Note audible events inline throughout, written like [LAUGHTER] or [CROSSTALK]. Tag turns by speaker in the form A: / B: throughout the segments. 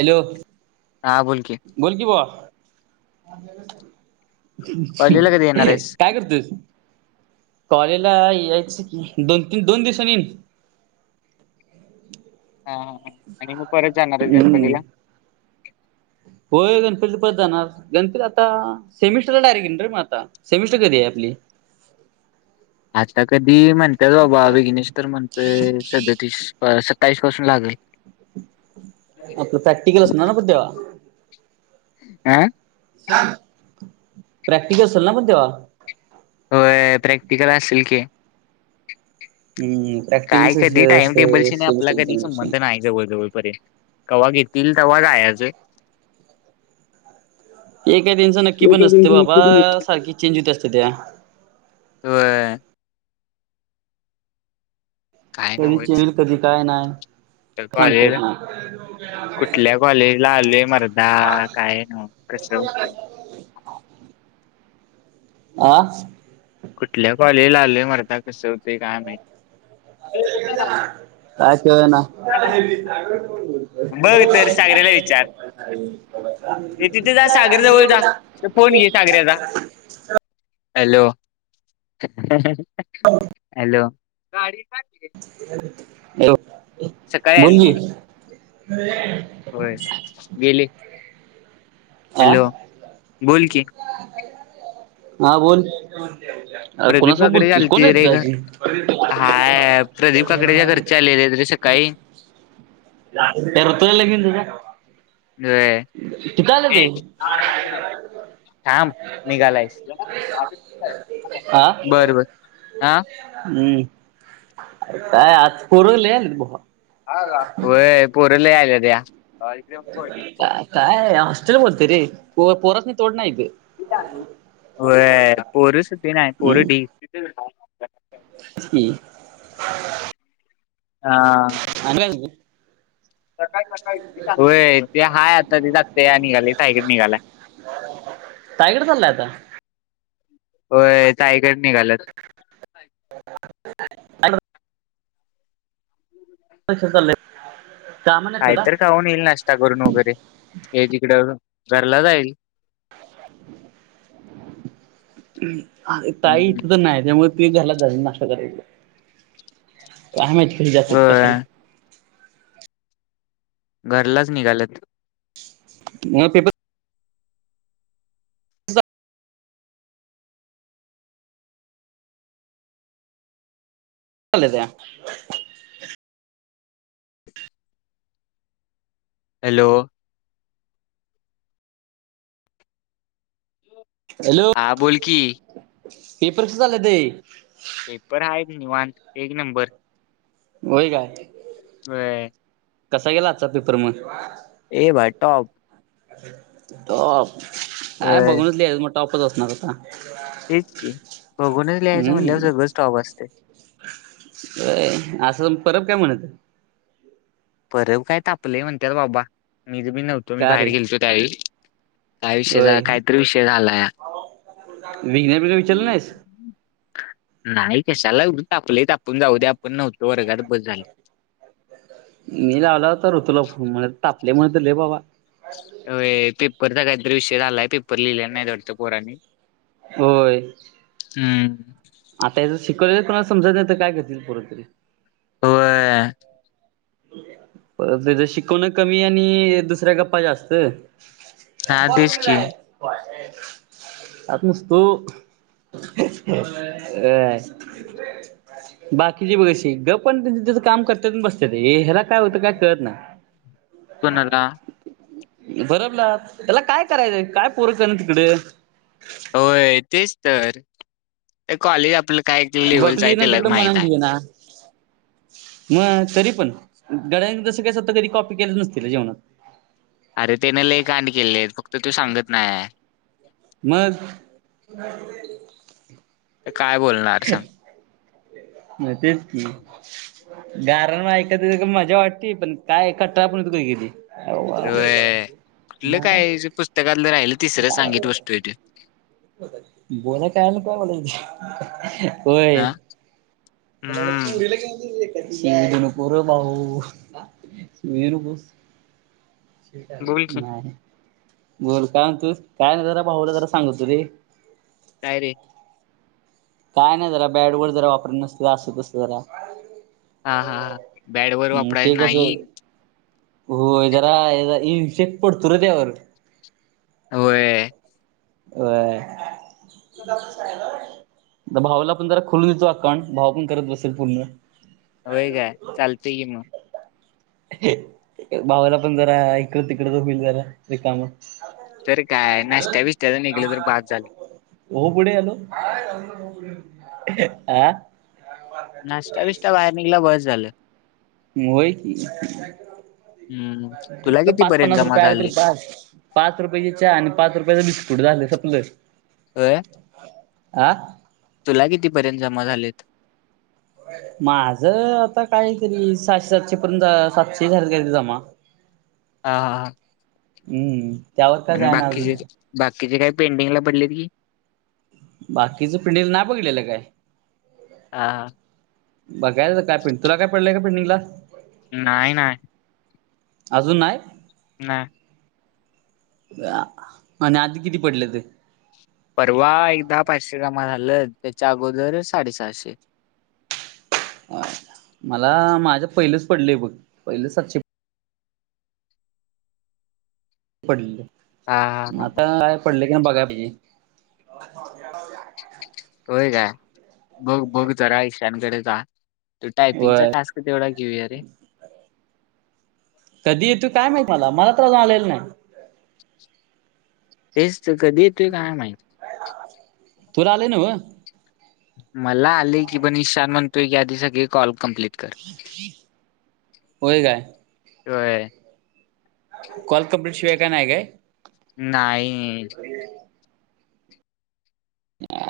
A: Hello
B: हा बोलकी
A: बोल की भावा
B: कॉलेजला कधी येणार आहेस?
A: काय करतोयस कॉलेजला यायच की दोन, तीन दोन दिवसांनी येईन
B: हा आणि मग परत जाणार आहे
A: हम्म.
B: गणपतीला
A: होय गणपतीला परत जाणार गणपती आता सेमिस्टरला डायरेक्ट येईन रे मग आता सेमिस्टर कधी आहे आपली
B: आता कधी म्हणतात बाबा विघ्नेश तर म्हणतोय सदतीस सत्तावीस पासून लागल [INAUDIBLE]
A: आपलं प्रॅक्टिकल असणार ना पण तेव्हा
B: आह
A: प्रॅक्टिकल असेल ना पण तेव्हा
B: हो प्रॅक्टिकल असेल की
A: हम्
B: काय कधी टाइम टेबलशी नाही आपला कधी
A: एक्झामिनेशन
B: संबंध नाही जवळ, जवळपर्यंत कवा घेतील तेव्हा जायाच
A: एका दिवसान नक्की पण असतं बाबा
B: निघते की निघते.
A: सारखी चेंज होत असते त्या
B: होय काय
A: कधी
B: नव्हच
A: चिल्ड कधी काय नाही
B: तर
A: सांगता येत
B: कॉलेजला
A: नाही
B: कुठल्या कॉलेजला आलोय मरदा काय नव कस होतंय
A: आं
B: कुठल्या कॉलेजला आलेय मर्दा कसं होते काय माहित
A: काय कळना
B: बघ तर सागऱ्याला विचार ते तिथे जा सागर जवळ जा ते फोन घे सागऱ्याचा
A: [UNINTELLIGIBLE]
B: हॅलो, हॅलो
A: हॅलो
B: सकाळी आणली
A: बोल की
B: होय गेली हॅलो
A: आ
B: बोल की
A: हा बोल अरे कोणा
B: प्रदीप
A: सोबत
B: काकडे
A: बोलतोयस कोण
B: आलती रे
A: तिथं
B: घ-
A: अजून
B: हाय काई
A: करतोय लगीन तुझ ते
B: होय थांब निघालायस
A: हा
B: बर, बर आ
A: हम्म काय आज पुरलेन बबा.
B: हा का व्हय पोरलई आला त्या
A: का काय हॉस्टेल बोलते रे पोरासनी तोडनाही इथं
B: व पोरू सुधी नाही पोरू
A: म
B: हा
A: आणि काय म्हणतो
B: सकाळी सकाळी होय ते हाय आता ते जगते निघाले ताईकडे निघालाय
A: तायगड चाललायता
B: हो ताईकड निघालात
A: [UNINTELLIGIBLE] कस चालाय
B: कायतर खाऊन येईल नाश्ता करून वगैरे हे तिकडं घरला जाईल
A: [INAUDIBLE] अ ताई इथ
B: हम्म
A: तर नाही त्यामुळे ते घरला जाऊन नाष्ट करायला गेलं आय माहित कठे जातत
B: होय
A: कशाला
B: घरलाच निघाल्यात
A: म पेपर ले [INAUDIBLE]
B: हॅलो
A: हॅलो
B: हा बोल की
A: पेपर कस चालल ते?
B: पेपर हाय एक निवांत एक नंबर.
A: वय काय
B: ह्
A: कसा गेला आजचा पेपर मग
B: ए भई टॉप
A: टॉप काय
B: होय
A: बघूनच लिह्याल मग टॉपच असणार आता
B: तेच की बघूनच लिहायचं म्हणल्यावर
A: हम्म
B: सगळं स्टॉप असते.
A: हे असुन परब काय म्हणत.
B: परब काय तापलंय म्हणत्यात बाबा मी ज मी नव्हतो मी
A: का
B: बाहेर
A: रे
B: गेलतो त्यावेळी. काय
A: होय
B: विषयचा काहीतरी विषय झाला या.
A: [UNINTELLIGIBLE] विचारलं नाहीस.
B: नाही कशाला उग तापलं तापून जाऊ दया आपण नव्हतो वर्गात बस झालं
A: मी लावला होता ऋतूला फोन तापल्या मुळ तर लय बाबा.
B: वय पेपर चा काय तर विषय झालाय पेपर लिहिले नायत वाटत पोरानी.
A: होय.
B: हम्म
A: आता याच शिकवलेल कोणाला समजत नाही तर काय करतील पोरं तरी.
B: व्हय.
A: पर त्याचं शिकवण कमी आणि दुसऱ्या गप्पा जास्त.
B: हा
A: पप्पा
B: तेच की
A: कुठेत? बाहेर आत नसतो. अ बाकीची बघ अशी गपणं तेनी तेज काम करत्याती आण बसत्याती. हे हेला काय होतं काय कळत नाय.
B: कोणाला
A: परबला त्याला काय करायचंय काय पोरीकण तिकड?
B: होय तेच तर कॉलेज आपलं काय ते लेवलच आहे
A: बघली ना
B: त्यालाच
A: तिकडं
B: माहित
A: मनानं
B: आह.
A: दिली ना मग तरी पण गड्यांन जसं काय स्वतः कधी कॉपी केलं नसती काय जेवणात.
B: अरे त्यान लई कांड केलय फक्त तो सांगत नाय.
A: मग.
B: तर काय बोलणार सांग.
A: नसेल ती. गारण ऐकाया मजा वाटती पण काय कंटाळा पण येतो की.
B: व्हय कुठलं काय पुस्तकातलं राहिलं. तिसरं सांगीत बसतोय तो.
A: बोलाय कळायला नको. काय
B: हा
A: बोलायच.
B: हम्म
A: व्हय. [UNINTELLIGIBLE] नाही
B: बोल की
A: बोल काय म्हणतोस. काय नाही जरा भाऊला जरा सांगत हुतो रे.
B: काय रे.
A: काय नाही. जरा बॅड वर जरा वापरत नसतं अस तस जरा.
B: हा हा ह बॅड वर वापराय
A: ते
B: नाही.
A: कसं होय. जरा हे जरा इन शट पडतुय रे त्यावर.
B: व्हय.
A: व्हय जातूस काय व्हय. भावाला पण जरा खुलूच जा. काम भाऊ पण करत बसेल पूर्ण.
B: होय काय, चालतय की मग.
A: भावाला पण जरा इकड तिकड होईल जरा रीकाम.
B: तर काय नाष्टा बिष्ट
A: कामाला हो पुढे आलो आ.
B: नाश्ता बिष्टा बाहेर निघला बस झालं.
A: व्हय, की
B: हम्म तुला
A: पाच
B: कितीपर्यंत
A: पन्नास
B: जमा
A: रुपये आला तरी
B: झाले
A: बास. पाच रुपयाच चहा आणि पाच रुपयाचं बिस्कुट झालं संपल.
B: व्हय.
A: आ.
B: तुला कितीपर्यंत जमा झालेत?
A: माझं आता कायतरी सहाशे सातशे पर्यंत सातशे झालतीत जमा.
B: हा.
A: हम्म. त्यावर काय
B: आणि
A: जायना अजून
B: बाकीचे? बाकीचे काही पेंडिंगला पडलेत की.
A: बाकीचं पेंडिंग नाही बघलेलं काय.
B: ह.
A: बघायच काय पि. तुला काय पडलंय का पेंडिंगला?
B: नाही नाही.
A: अजून नाही.
B: नाही.
A: आणि आधी किती पडलेत पेमेंट?
B: परवा एकदा पाचशे जमा झालं. त्याच्या अगोदर साडे सहाशे.
A: मला माझ्या पहिलेच पडले बघ पहिल सातशे पडल.
B: हां, हां, हां, हां.
A: आता काय पडले काय बघाय पाहिजे. हो
B: होय काय बघ बघ जरा ईशानकडे जा. तू टायपिंगचा
A: होय
B: टास्क तेवढा घेऊया रे.
A: कधी येतू काय माहित मला. मला तर आज आलेला नाही.
B: तेच तर कधी येतोय काय माहित.
A: तूला आलंय नव्ह.
B: मला आले की पण ईशान म्हणतोय की आधी सगळी कॉल कम्प्लीट
A: होय काय.
B: होय.
A: कॉल कंप्लीट शिवाय काय नाही काय.
B: नाही.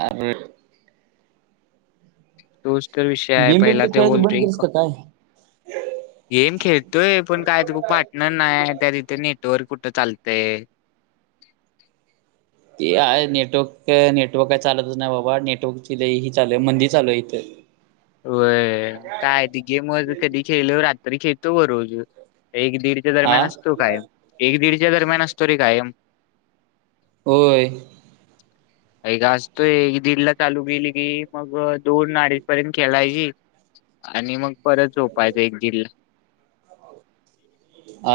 A: आर
B: तोच तर विषय आहे
A: गेम बेम
B: पहिला
A: ते
B: तो
A: खेळायचं बंद
B: बोलतोय
A: केलीस
B: का
A: काय
B: गेम खेळतोय पण काय पार्टनर नाही त्या तिथे नेटवर्क कुठं चालतय
A: ते हाय नेटवर्क नेटवर्क काय चालतच नाही बाबा नेटवर्क ही चालू आहे मंदी चालू आहे इथं
B: व काय ती गेम कधी खेल रात्री खेळतो ग रोज एक दीड दरम्यान
A: आ
B: असतो कायम एक दीडच्या दरम्यान असतो रे कायम
A: होय
B: एक ग असतोय एक दीडला चालू गेली गी मग दोन अडी पर्यंत खेळायची आणि मग परत झोपायचं एक दीड
A: आ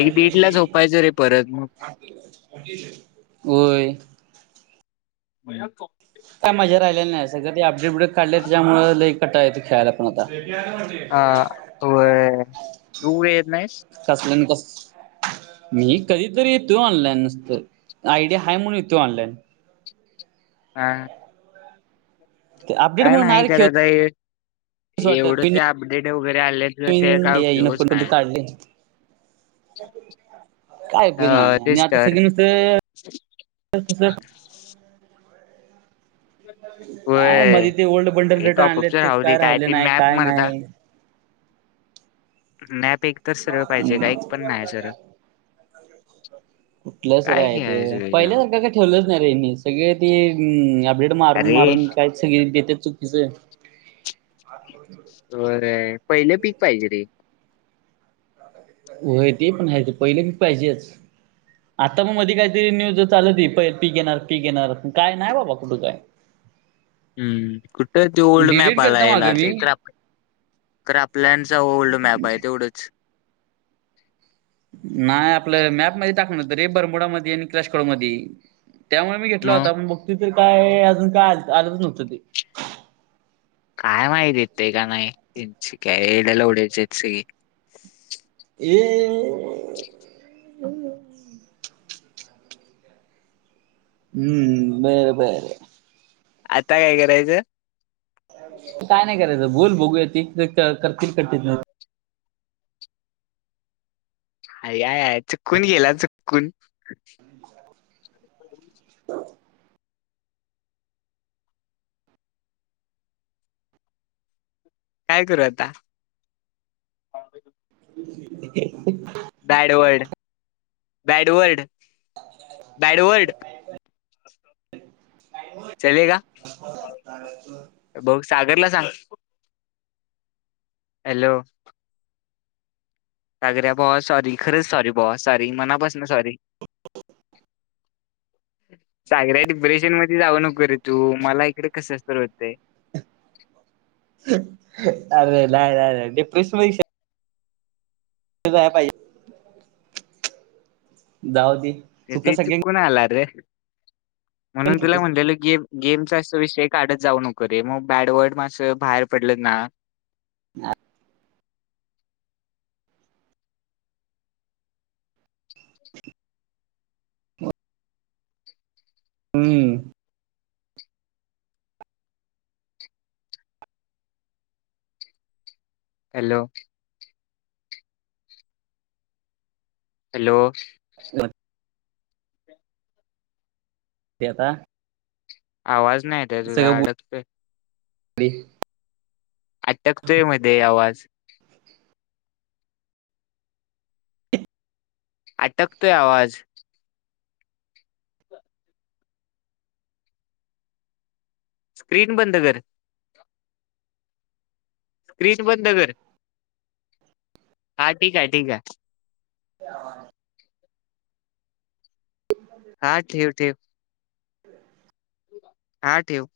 B: एक दीड ला झोपायचं रे परत मग
A: होय
B: म्हो [UNINTELLIGIBLE]
A: काय मज्या राहिलेलं नाही सगळं ते अपडेट बडेट काढले त्याच्यामुळे लई कंटाळा येत खेळायला पण आता
B: हा व्हय तु येत नाहीस?
A: खसलेन कस [UNINTELLIGIBLE] मी कधीतरी येतो ऑनलाईन नसत आयडिया आहे म्हणून येतो ऑनलाइन
B: हा
A: ते अपडेट
B: काय
A: म्हणून
B: नाही
A: रे
B: करत
A: खेळूच
B: आहे
A: वाटत
B: एवढं ते अपडेट वगैरे आले तरि त्या काय उपयोगच नाही
A: ह [UNINTELLIGIBLE] काय उपेग
B: अं,
A: नाही आणि
B: तेच
A: आता स
B: तर
A: नुस तस काय
B: होय
A: मध्ये ते ओल्ड बंडल
B: हे
A: रिटर्न आणले
B: टॉपअपच
A: ते
B: राहू दे
A: काय राहिले
B: ते
A: नाही
B: मॅप
A: काय
B: मरदा
A: नाही
B: मॅप एक तर
A: [UNINTELLIGIBLE]
B: सरळ पाहिजे का एक पण नाही सरळ
A: कुठलंच
B: काय
A: राय ते
B: खेळायचं
A: पहिले
B: त्याच्यावर
A: सारखं काय ठेवलंच नाही रे सगळे ते अपडेट मारून
B: अरे
A: मारून काय सगळी देते चुकीचं आज [UNINTELLIGIBLE]
B: बरं पहिले पीक पाहिजे रे
A: होय ते पण ह ते पहिले की पाहिजेच आता मग मधी काहीतरी न्यूज चालत त प पीक येणार पीक येणार काय नाही बाबा कुठे काय
B: हम्म कुठ तो ओल्ड मॅप
A: डिलीट
B: आला
A: केलता
B: येला
A: मागं
B: ते
A: मी.
B: इ तर आप [UNINTELLIGIBLE] तर आपल्याचा ओल्ड मॅप आहे तेवढंच
A: नाही आपलं मॅपमध्येध्ये टाकण तर रे बरमोडामध्येध्ये आणि कलाशकड मध्ये त्यामुळे मी घेतला होता मग बग त तर काय अजून काय आलंच नव्हतं ते
B: काय माहिती येते का नाही त्यांची काय एड्या लवड्याची आहेत सगळी
A: ये हम्म बर बर
B: आता काय करायचं
A: काय नाही करायचं बोल बघूया त करतील करतील
B: आय याय चुकून गेला चकून
A: हो
B: काय करू आता
A: ह [UNINTELLIGIBLE]
B: बॅडवर्ड बॅडवर्ड बॅडवर्ड चलेगा
A: [UNINTELLIGIBLE] [INAUDIBLE]
B: भाऊ सागरला सांग हॅलो सागऱ्या बॉ सॉरी खरंच सॉरी बॉ सॉरी मनापास ना सॉरी सागऱ्या डिप्रेशन मध्ये जावं नको रे तू मला इकडे कसं तर होतंय
A: अरे नाही नाही डिप्रेशन जायला पाहिजे. दावदी
B: ते चुकूून आला रे. म्हणून तुला म्हटलेलं गेम गेमचा अस विषय काढत जाऊ नको रे मग बॅडवर्ड मं बाहेर पडलं ना.
A: हम्म
B: हॅलो, हॅलो,
A: ल ते आता
B: आवाज नाही येत तुझा अडकतय.
A: हडी [UNINTELLIGIBLE]
B: अटकतोय मध्ये आवाज अटकतोय आवाज स्क्रीन बंद कर. स्क्रीन बंद कर हा ठीक आहे, ठीक आहे.
A: ह.
B: हा ठेव ठेव. हा ठेव.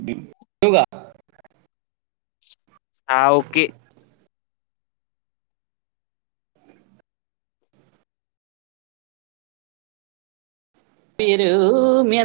A: ब य का [UNINTELLIGIBLE]
B: हा ओके.
A: परू म्या.